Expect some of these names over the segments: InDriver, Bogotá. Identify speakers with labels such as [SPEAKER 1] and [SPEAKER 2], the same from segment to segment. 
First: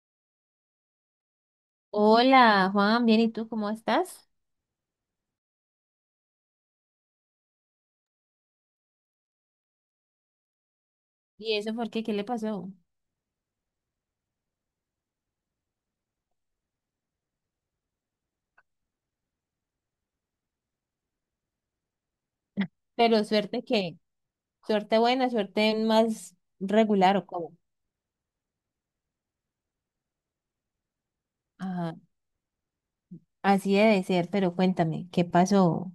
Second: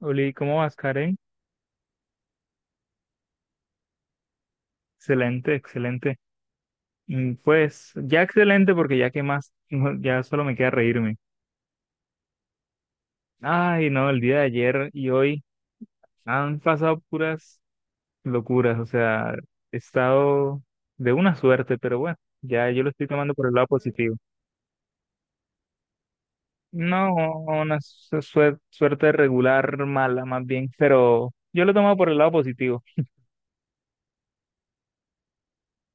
[SPEAKER 1] Oli, ¿cómo vas, Karen?
[SPEAKER 2] Hola, Juan, bien, ¿y tú cómo estás?
[SPEAKER 1] Excelente, excelente. Mm, pues ya excelente porque ya que más, no, ya solo me queda reírme.
[SPEAKER 2] ¿Y eso por qué? ¿Qué le pasó?
[SPEAKER 1] Ay, no, el día de ayer y hoy han pasado puras locuras. O sea, he estado de una suerte, pero bueno, ya yo lo estoy
[SPEAKER 2] Pero
[SPEAKER 1] tomando por el lado positivo.
[SPEAKER 2] suerte buena, suerte más
[SPEAKER 1] No,
[SPEAKER 2] regular o cómo.
[SPEAKER 1] una suerte regular, mala más bien, pero yo lo
[SPEAKER 2] Ajá,
[SPEAKER 1] tomo por el lado positivo.
[SPEAKER 2] así debe ser, pero cuéntame, ¿qué pasó?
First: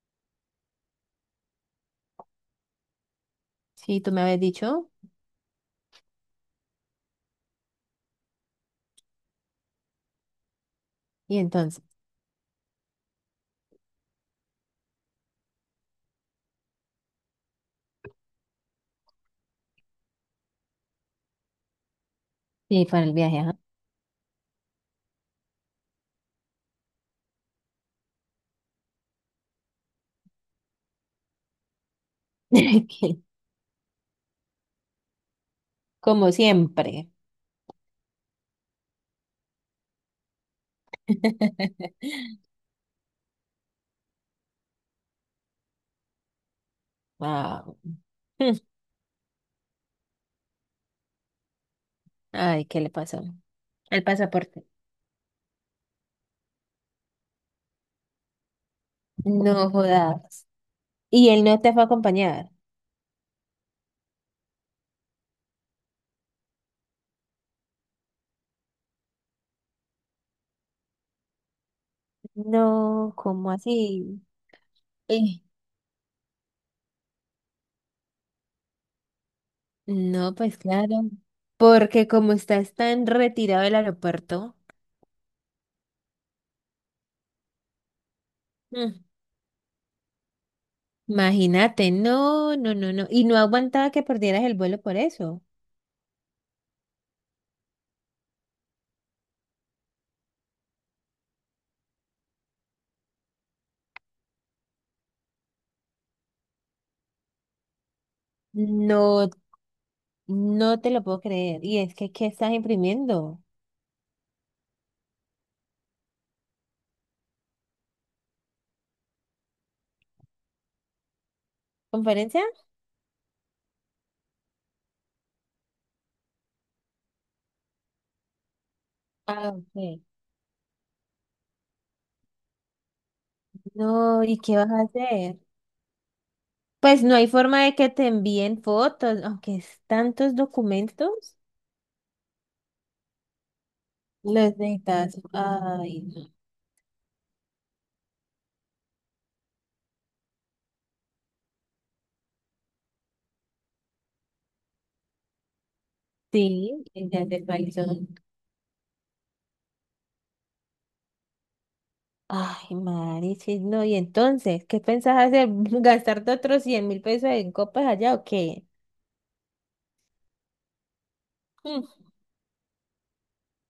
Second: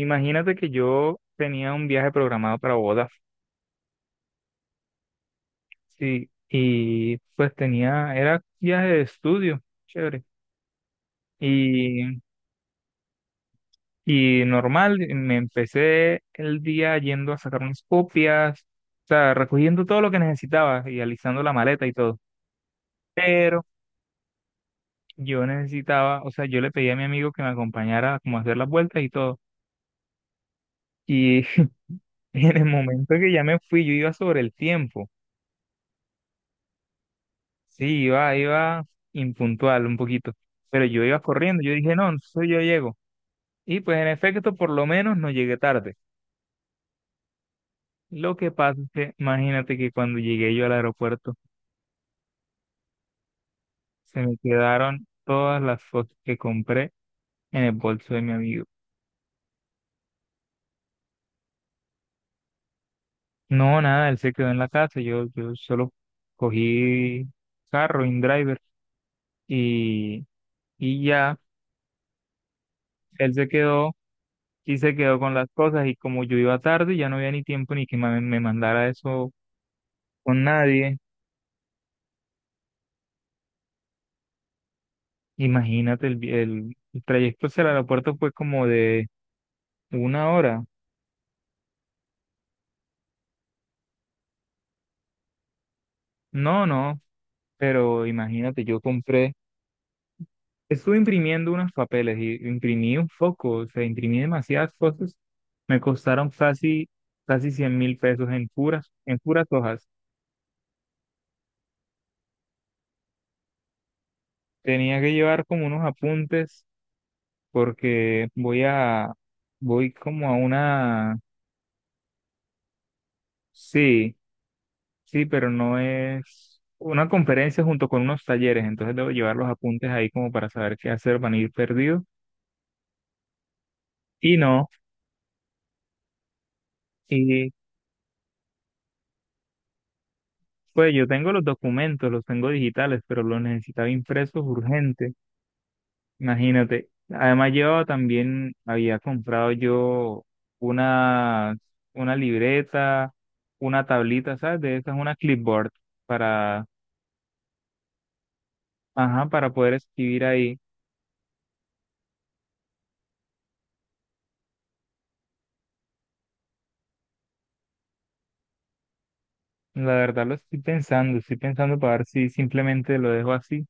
[SPEAKER 1] Imagínate que yo tenía un viaje programado para Bogotá.
[SPEAKER 2] Sí, tú me habías dicho,
[SPEAKER 1] Sí, y pues tenía, era viaje de estudio, chévere.
[SPEAKER 2] y entonces,
[SPEAKER 1] Y, y normal, me empecé el día yendo a sacar unas copias, o sea, recogiendo todo lo que necesitaba y alisando la maleta y todo.
[SPEAKER 2] sí, para el viaje, ajá.
[SPEAKER 1] Pero yo necesitaba, o sea, yo le pedí a mi amigo que me acompañara como a hacer las vueltas y todo. Y en el momento
[SPEAKER 2] Que,
[SPEAKER 1] que ya me fui, yo iba sobre el tiempo.
[SPEAKER 2] como siempre.
[SPEAKER 1] Sí, iba impuntual un poquito. Pero yo iba corriendo. Yo dije, no, entonces yo llego. Y pues en efecto, por lo menos no llegué tarde.
[SPEAKER 2] Wow.
[SPEAKER 1] Lo que pasa es que imagínate que cuando llegué yo al aeropuerto,
[SPEAKER 2] Ay, ¿qué le pasó? El
[SPEAKER 1] se me
[SPEAKER 2] pasaporte.
[SPEAKER 1] quedaron todas las fotos que compré en el bolso de mi amigo.
[SPEAKER 2] No jodas. ¿Y él no te fue a acompañar?
[SPEAKER 1] No, nada, él se quedó en la casa, yo solo cogí carro, InDriver, y, y ya,
[SPEAKER 2] No,
[SPEAKER 1] él se
[SPEAKER 2] ¿cómo
[SPEAKER 1] quedó
[SPEAKER 2] así?
[SPEAKER 1] y se quedó con las cosas, y como yo iba tarde, ya no había ni tiempo ni que me mandara eso
[SPEAKER 2] No,
[SPEAKER 1] con
[SPEAKER 2] pues
[SPEAKER 1] nadie.
[SPEAKER 2] claro, porque como estás tan retirado del aeropuerto,
[SPEAKER 1] Imagínate, el trayecto hacia el aeropuerto fue como
[SPEAKER 2] mm,
[SPEAKER 1] de una hora.
[SPEAKER 2] imagínate, no, no, no, no, y no aguantaba que perdieras el vuelo por eso.
[SPEAKER 1] No, no, pero imagínate, yo compré, estuve imprimiendo unos papeles y imprimí un foco, o sea, imprimí demasiadas fotos. Me costaron casi, casi 100.000 pesos en
[SPEAKER 2] No,
[SPEAKER 1] puras hojas.
[SPEAKER 2] no te lo puedo creer. Y es que, ¿qué estás imprimiendo?
[SPEAKER 1] Tenía que llevar como unos apuntes porque voy a, voy como a una,
[SPEAKER 2] ¿Conferencia?
[SPEAKER 1] sí, sí, pero no, es una conferencia junto con unos talleres, entonces debo llevar los
[SPEAKER 2] Ah,
[SPEAKER 1] apuntes
[SPEAKER 2] ok.
[SPEAKER 1] ahí como para saber qué hacer, van a ir perdidos
[SPEAKER 2] No,
[SPEAKER 1] y
[SPEAKER 2] ¿y qué
[SPEAKER 1] no.
[SPEAKER 2] vas a hacer? Pues no hay
[SPEAKER 1] Y
[SPEAKER 2] forma de que te envíen fotos, aunque es tantos
[SPEAKER 1] pues yo
[SPEAKER 2] documentos,
[SPEAKER 1] tengo los documentos, los tengo digitales, pero los necesitaba
[SPEAKER 2] los
[SPEAKER 1] impresos
[SPEAKER 2] necesitas.
[SPEAKER 1] urgente,
[SPEAKER 2] Ay, no.
[SPEAKER 1] imagínate. Además yo también había comprado yo una, una libreta, una tablita, ¿sabes? De esas, una clipboard para,
[SPEAKER 2] Sí, ya te actualizó.
[SPEAKER 1] ajá, para poder escribir ahí.
[SPEAKER 2] Ay, Marichis, no, y entonces, ¿qué pensás hacer? ¿Gastarte otros 100 mil pesos en copas allá o qué?
[SPEAKER 1] La verdad lo estoy pensando
[SPEAKER 2] Mm,
[SPEAKER 1] para ver si simplemente lo dejo así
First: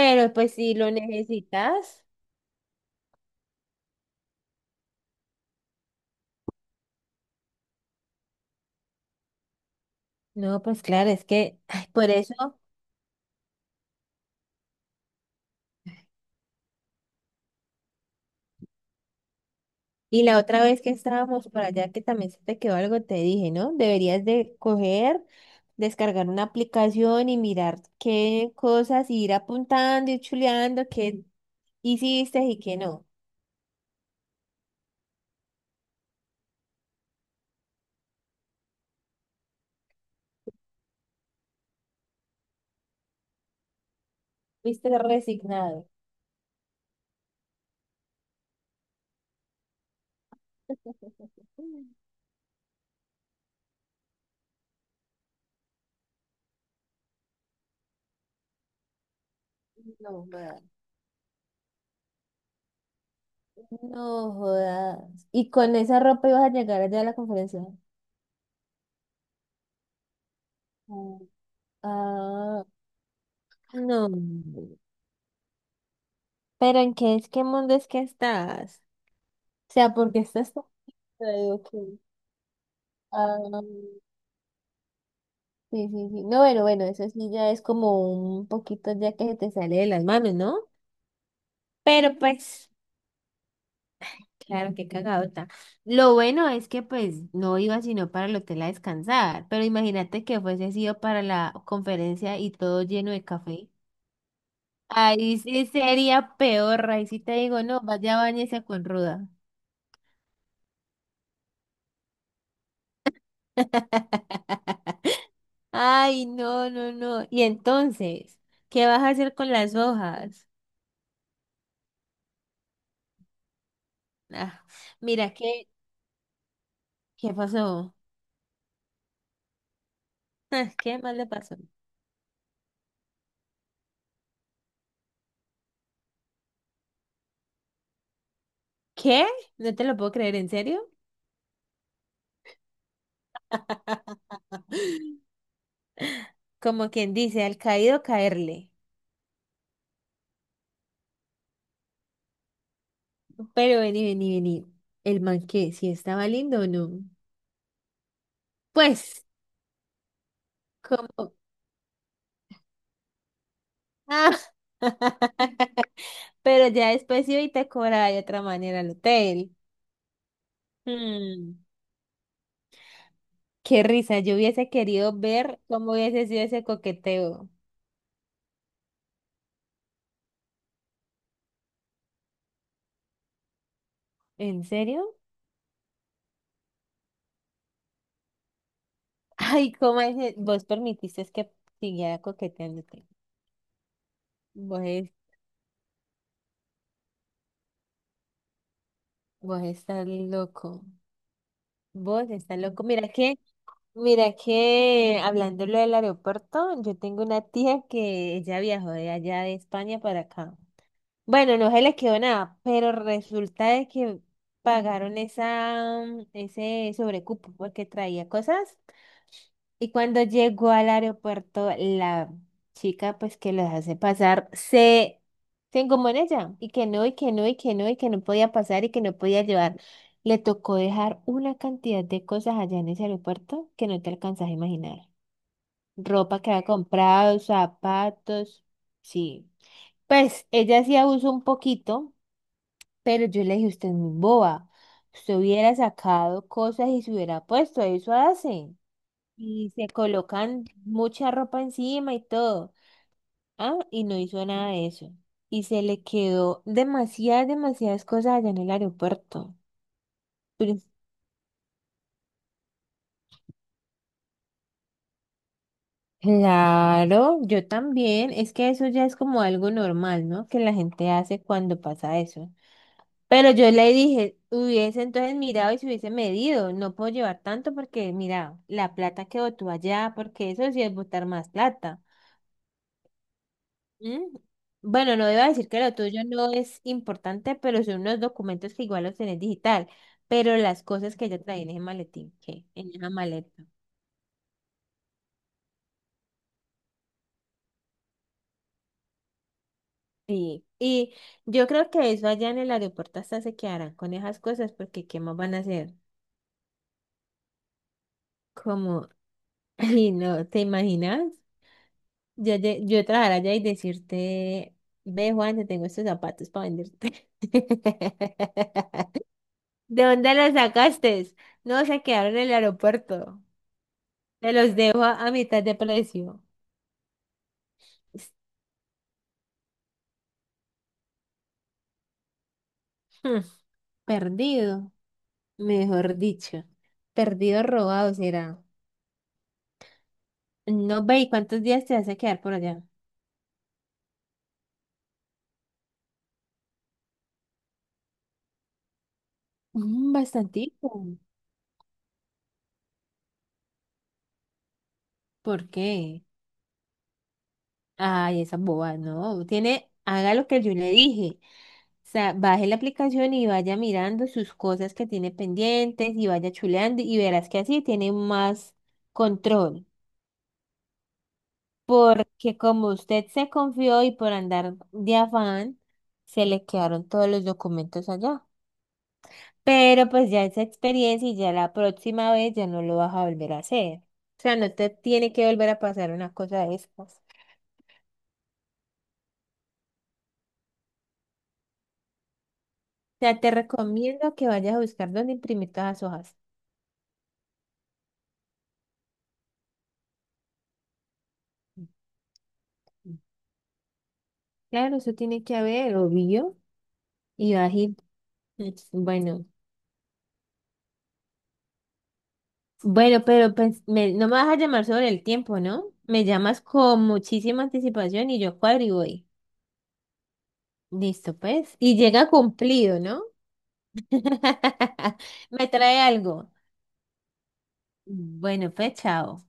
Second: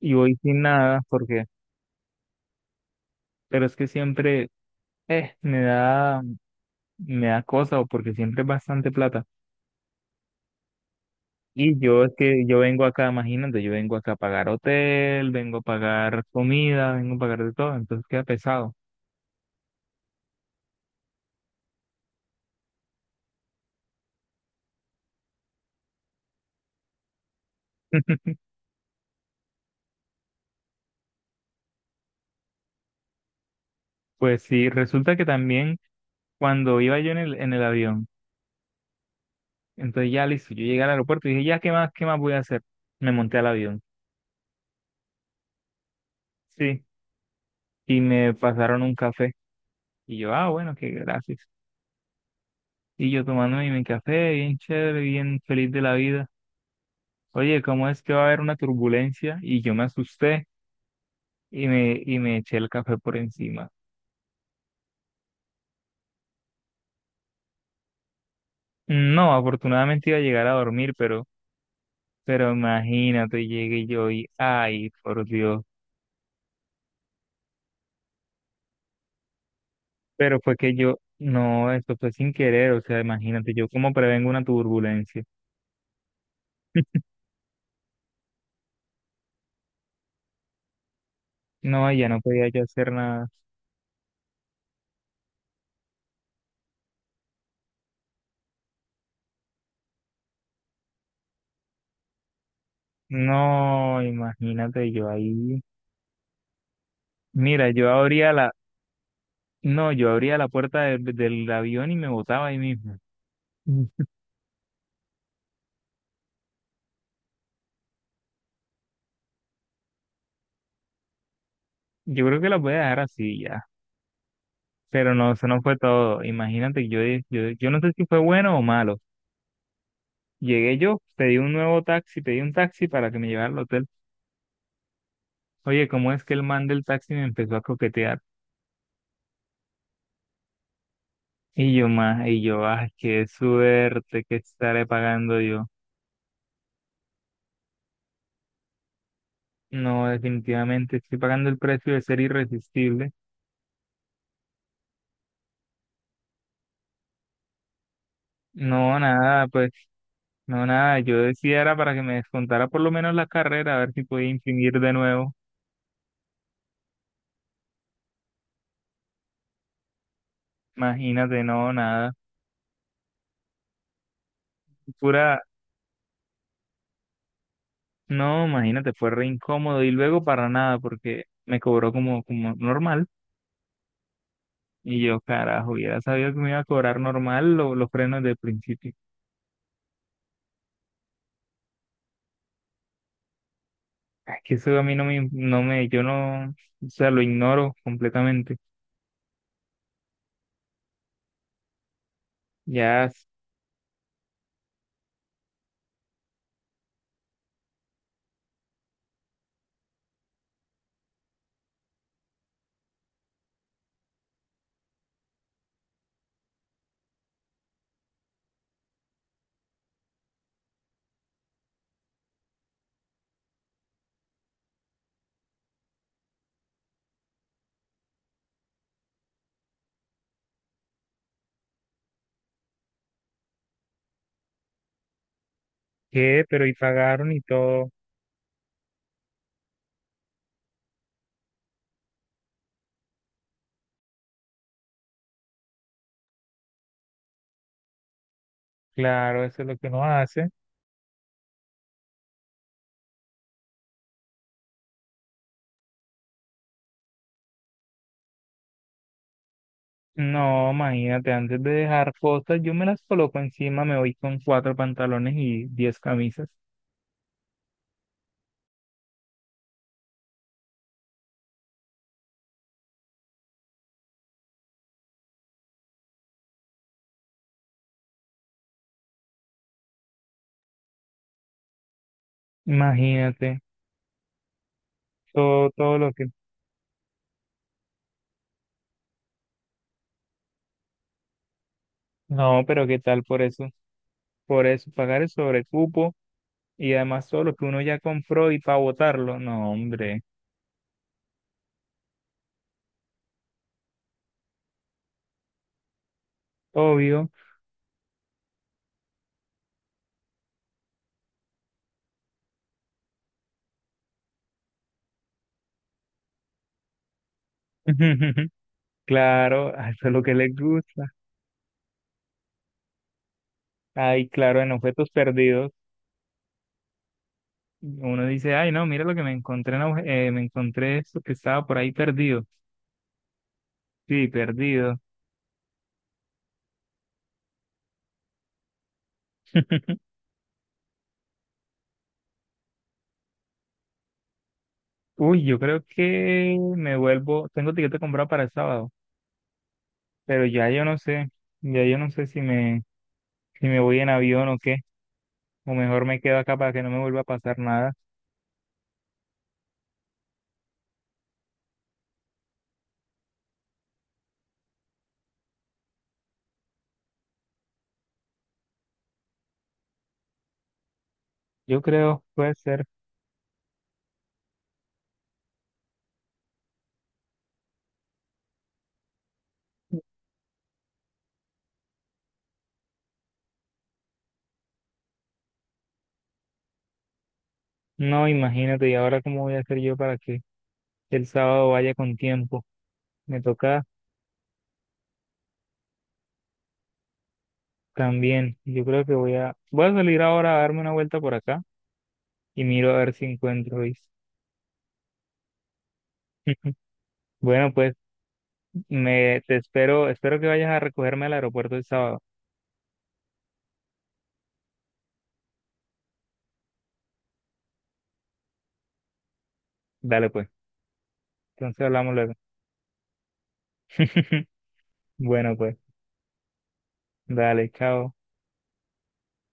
[SPEAKER 1] y voy
[SPEAKER 2] pues
[SPEAKER 1] sin
[SPEAKER 2] si lo
[SPEAKER 1] nada, porque,
[SPEAKER 2] necesitas,
[SPEAKER 1] pero es que siempre, eh, me da, me da cosa, o porque siempre es bastante plata.
[SPEAKER 2] no, pues claro, es que,
[SPEAKER 1] Y
[SPEAKER 2] ay,
[SPEAKER 1] yo
[SPEAKER 2] por
[SPEAKER 1] es
[SPEAKER 2] eso,
[SPEAKER 1] que yo vengo acá, imagínate, yo vengo acá a pagar hotel, vengo a pagar comida, vengo a pagar de todo, entonces queda pesado.
[SPEAKER 2] y la otra vez que estábamos por allá, que también se te quedó algo, te dije, ¿no? Deberías de coger, descargar una aplicación y mirar qué cosas, y ir apuntando y chuleando qué hiciste y qué no.
[SPEAKER 1] Pues sí, resulta que también cuando iba yo en el avión, entonces ya listo, yo llegué al aeropuerto y dije, ya, qué más voy a hacer? Me monté al avión,
[SPEAKER 2] Fuiste resignado.
[SPEAKER 1] sí, y me pasaron un café. Y yo, ah, bueno, qué, gracias.
[SPEAKER 2] Mm,
[SPEAKER 1] Y yo tomándome mi café, bien chévere, bien feliz de la vida. Oye, ¿cómo es que va a haber una turbulencia? Y yo me
[SPEAKER 2] no,
[SPEAKER 1] asusté
[SPEAKER 2] no.
[SPEAKER 1] y me eché el café por encima.
[SPEAKER 2] No jodas. ¿Y con esa ropa ibas a llegar allá a la conferencia?
[SPEAKER 1] No, afortunadamente iba a llegar a dormir,
[SPEAKER 2] Mm.
[SPEAKER 1] pero
[SPEAKER 2] Ah,
[SPEAKER 1] imagínate, llegué yo y,
[SPEAKER 2] no.
[SPEAKER 1] ay, por Dios.
[SPEAKER 2] ¿Pero en qué es qué mundo es que estás? O sea, ¿por qué
[SPEAKER 1] Pero
[SPEAKER 2] estás
[SPEAKER 1] fue
[SPEAKER 2] tan
[SPEAKER 1] que yo,
[SPEAKER 2] digo
[SPEAKER 1] no,
[SPEAKER 2] que...
[SPEAKER 1] eso fue sin querer. O sea, imagínate,
[SPEAKER 2] Ah,
[SPEAKER 1] yo cómo prevengo una turbulencia.
[SPEAKER 2] sí, sí, sí. No, bueno, bueno, eso sí ya es como un poquito ya que se te sale de las manos, ¿no?
[SPEAKER 1] No, ya
[SPEAKER 2] Pero
[SPEAKER 1] no podía yo
[SPEAKER 2] pues,
[SPEAKER 1] hacer nada.
[SPEAKER 2] claro, qué cagadota. Lo bueno es que pues no iba sino para el hotel a descansar, pero imagínate que fuese sido para la conferencia y todo lleno de café.
[SPEAKER 1] No, imagínate, yo
[SPEAKER 2] Ahí
[SPEAKER 1] ahí.
[SPEAKER 2] sí sería peor, ahí sí te digo,
[SPEAKER 1] Mira,
[SPEAKER 2] no,
[SPEAKER 1] yo
[SPEAKER 2] vaya,
[SPEAKER 1] abría la,
[SPEAKER 2] báñese con ruda.
[SPEAKER 1] no, yo abría la puerta del avión y me botaba ahí mismo. Mm.
[SPEAKER 2] Ay, no, no, no. Y entonces, ¿qué vas a hacer con las hojas?
[SPEAKER 1] Yo creo que la voy a dejar así ya.
[SPEAKER 2] Ah,
[SPEAKER 1] Pero no,
[SPEAKER 2] mira,
[SPEAKER 1] eso no
[SPEAKER 2] ¿qué,
[SPEAKER 1] fue todo. Imagínate,
[SPEAKER 2] qué
[SPEAKER 1] yo no sé
[SPEAKER 2] pasó?
[SPEAKER 1] si fue bueno o malo.
[SPEAKER 2] Ah,
[SPEAKER 1] Llegué
[SPEAKER 2] ¿qué
[SPEAKER 1] yo,
[SPEAKER 2] más le
[SPEAKER 1] pedí un
[SPEAKER 2] pasó?
[SPEAKER 1] nuevo taxi, pedí un taxi para que me llevara al hotel. Oye, ¿cómo es que el man del taxi me empezó a coquetear?
[SPEAKER 2] ¿Qué? No te lo puedo creer, ¿en serio?
[SPEAKER 1] Y yo más, y yo, ay, qué suerte, que estaré pagando yo.
[SPEAKER 2] Como quien dice, al caído caerle.
[SPEAKER 1] No, definitivamente estoy pagando el precio de ser irresistible.
[SPEAKER 2] Pero vení, vení, vení. El man que, si estaba lindo o no.
[SPEAKER 1] No,
[SPEAKER 2] Pues,
[SPEAKER 1] nada, pues, no, nada. Yo
[SPEAKER 2] como.
[SPEAKER 1] decía era para que me descontara por lo menos la carrera, a ver si podía
[SPEAKER 2] Ah.
[SPEAKER 1] imprimir de nuevo.
[SPEAKER 2] Pero ya después iba y te cobraba de otra manera el hotel.
[SPEAKER 1] Imagínate,
[SPEAKER 2] Mm,
[SPEAKER 1] no, nada.
[SPEAKER 2] qué risa, yo hubiese querido
[SPEAKER 1] Pura,
[SPEAKER 2] ver cómo hubiese sido ese coqueteo.
[SPEAKER 1] no, imagínate, fue re incómodo y luego para nada porque me cobró como, como normal.
[SPEAKER 2] ¿En
[SPEAKER 1] Y
[SPEAKER 2] serio?
[SPEAKER 1] yo, carajo, hubiera sabido que me iba a cobrar normal los frenos del principio.
[SPEAKER 2] Ay, ¿cómo es? Que vos permitiste que siguiera coqueteándote.
[SPEAKER 1] Es que eso
[SPEAKER 2] Vos,
[SPEAKER 1] a mí no me, no me, yo no, o sea, lo ignoro completamente.
[SPEAKER 2] vos estás loco. Vos estás loco.
[SPEAKER 1] Ya,
[SPEAKER 2] Mira que hablándolo del aeropuerto, yo tengo una tía que ella viajó de allá de España para acá. Bueno, no se les quedó nada, pero resulta de que pagaron ese sobrecupo porque traía cosas y cuando llegó al aeropuerto la chica pues que los hace pasar se engomó en ella y que no y que no y que no y que no podía pasar y que no podía llevar. Le tocó dejar una cantidad de cosas allá en ese aeropuerto que no te alcanzas a imaginar. Ropa
[SPEAKER 1] ¿qué?
[SPEAKER 2] que había
[SPEAKER 1] ¿Pero y pagaron
[SPEAKER 2] comprado,
[SPEAKER 1] y todo?
[SPEAKER 2] zapatos, sí. Pues ella sí abusó un poquito pero yo le dije, usted es muy boba. Usted hubiera sacado cosas y se hubiera puesto, eso hace.
[SPEAKER 1] Claro, eso es
[SPEAKER 2] Y
[SPEAKER 1] lo que
[SPEAKER 2] se
[SPEAKER 1] uno hace.
[SPEAKER 2] colocan mucha ropa encima y todo. Ah, y no hizo nada de eso. Y se le quedó demasiadas, demasiadas cosas allá en el aeropuerto.
[SPEAKER 1] No,
[SPEAKER 2] Pero...
[SPEAKER 1] imagínate, antes de dejar cosas, yo me las coloco encima, me voy con cuatro pantalones y 10 camisas.
[SPEAKER 2] Claro, yo también. Es que eso ya es como algo normal, ¿no? Que la gente hace cuando pasa eso. Pero yo le dije, hubiese entonces mirado y se hubiese medido, no puedo llevar tanto porque, mira, la plata que botó allá, porque eso sí es botar más plata.
[SPEAKER 1] Imagínate,
[SPEAKER 2] ¿Mm? Bueno, no debo
[SPEAKER 1] todo,
[SPEAKER 2] decir que
[SPEAKER 1] todo
[SPEAKER 2] lo
[SPEAKER 1] lo que...
[SPEAKER 2] tuyo no es importante, pero son unos documentos que igual los tenés digital, pero las cosas que yo traía en ese maletín,
[SPEAKER 1] No,
[SPEAKER 2] que
[SPEAKER 1] pero
[SPEAKER 2] en
[SPEAKER 1] ¿qué
[SPEAKER 2] esa
[SPEAKER 1] tal por
[SPEAKER 2] maleta.
[SPEAKER 1] eso? Por eso, pagar el sobrecupo y además todo lo que uno ya compró y para botarlo. No, hombre.
[SPEAKER 2] Sí, y yo creo que eso allá en el aeropuerto hasta se quedarán con esas cosas porque ¿qué más van a hacer?
[SPEAKER 1] Obvio.
[SPEAKER 2] Como, ay no, ¿te imaginas? Yo, yo trabajar allá y decirte, ve Juan, te tengo estos zapatos para venderte.
[SPEAKER 1] Claro, a eso
[SPEAKER 2] ¿De
[SPEAKER 1] es lo que
[SPEAKER 2] dónde
[SPEAKER 1] les
[SPEAKER 2] los
[SPEAKER 1] gusta.
[SPEAKER 2] sacaste? No, se quedaron en el aeropuerto.
[SPEAKER 1] Ay,
[SPEAKER 2] Te
[SPEAKER 1] claro, en
[SPEAKER 2] los dejo
[SPEAKER 1] objetos
[SPEAKER 2] a mitad
[SPEAKER 1] perdidos,
[SPEAKER 2] de precio.
[SPEAKER 1] uno dice, ay, no, mira lo que me encontré, en me encontré esto que estaba por ahí perdido.
[SPEAKER 2] Hmm,
[SPEAKER 1] Sí,
[SPEAKER 2] perdido,
[SPEAKER 1] perdido.
[SPEAKER 2] mejor dicho. Perdido robado será. No ve, ¿y cuántos días te vas a quedar por allá?
[SPEAKER 1] Uy, yo creo que me vuelvo, tengo tiquete comprado para el sábado,
[SPEAKER 2] Mm,
[SPEAKER 1] pero ya yo
[SPEAKER 2] bastantico.
[SPEAKER 1] no sé, ya yo no sé si me, si me voy en avión o qué,
[SPEAKER 2] ¿Por
[SPEAKER 1] o mejor me
[SPEAKER 2] qué?
[SPEAKER 1] quedo acá para que no me vuelva a pasar nada.
[SPEAKER 2] Ay, esa boba, no. Tiene, haga lo que yo le dije. O sea, baje la aplicación y vaya mirando sus cosas que tiene pendientes y vaya chuleando y verás que así tiene más control.
[SPEAKER 1] Yo creo, puede
[SPEAKER 2] Porque
[SPEAKER 1] ser.
[SPEAKER 2] como usted se confió y por andar de afán, se le quedaron todos los documentos allá. Pero pues ya esa experiencia y ya la próxima vez ya no lo vas a volver a hacer. O sea, no te tiene que volver a pasar una cosa de estas.
[SPEAKER 1] No, imagínate, ¿y ahora cómo voy a hacer yo para que el sábado vaya con tiempo?
[SPEAKER 2] O
[SPEAKER 1] Me
[SPEAKER 2] sea, te
[SPEAKER 1] toca
[SPEAKER 2] recomiendo que vayas a buscar dónde imprimir todas las hojas.
[SPEAKER 1] también, yo creo que voy a, voy a salir ahora a darme una vuelta por acá y miro a ver si encuentro Luis.
[SPEAKER 2] Claro, eso tiene que haber, obvio. Y
[SPEAKER 1] Bueno,
[SPEAKER 2] vas a
[SPEAKER 1] pues
[SPEAKER 2] ir.
[SPEAKER 1] me
[SPEAKER 2] Bueno,
[SPEAKER 1] te espero, espero que vayas a recogerme al aeropuerto el sábado.
[SPEAKER 2] bueno, pero pues, no me vas a llamar sobre el tiempo, ¿no? Me llamas con muchísima anticipación y yo cuadro y voy.
[SPEAKER 1] Dale pues,
[SPEAKER 2] Listo, pues.
[SPEAKER 1] entonces
[SPEAKER 2] Y
[SPEAKER 1] hablamos luego.
[SPEAKER 2] llega cumplido, ¿no?
[SPEAKER 1] Bueno,
[SPEAKER 2] Me
[SPEAKER 1] pues,
[SPEAKER 2] trae algo.
[SPEAKER 1] dale, chao.
[SPEAKER 2] Bueno, pues, chao.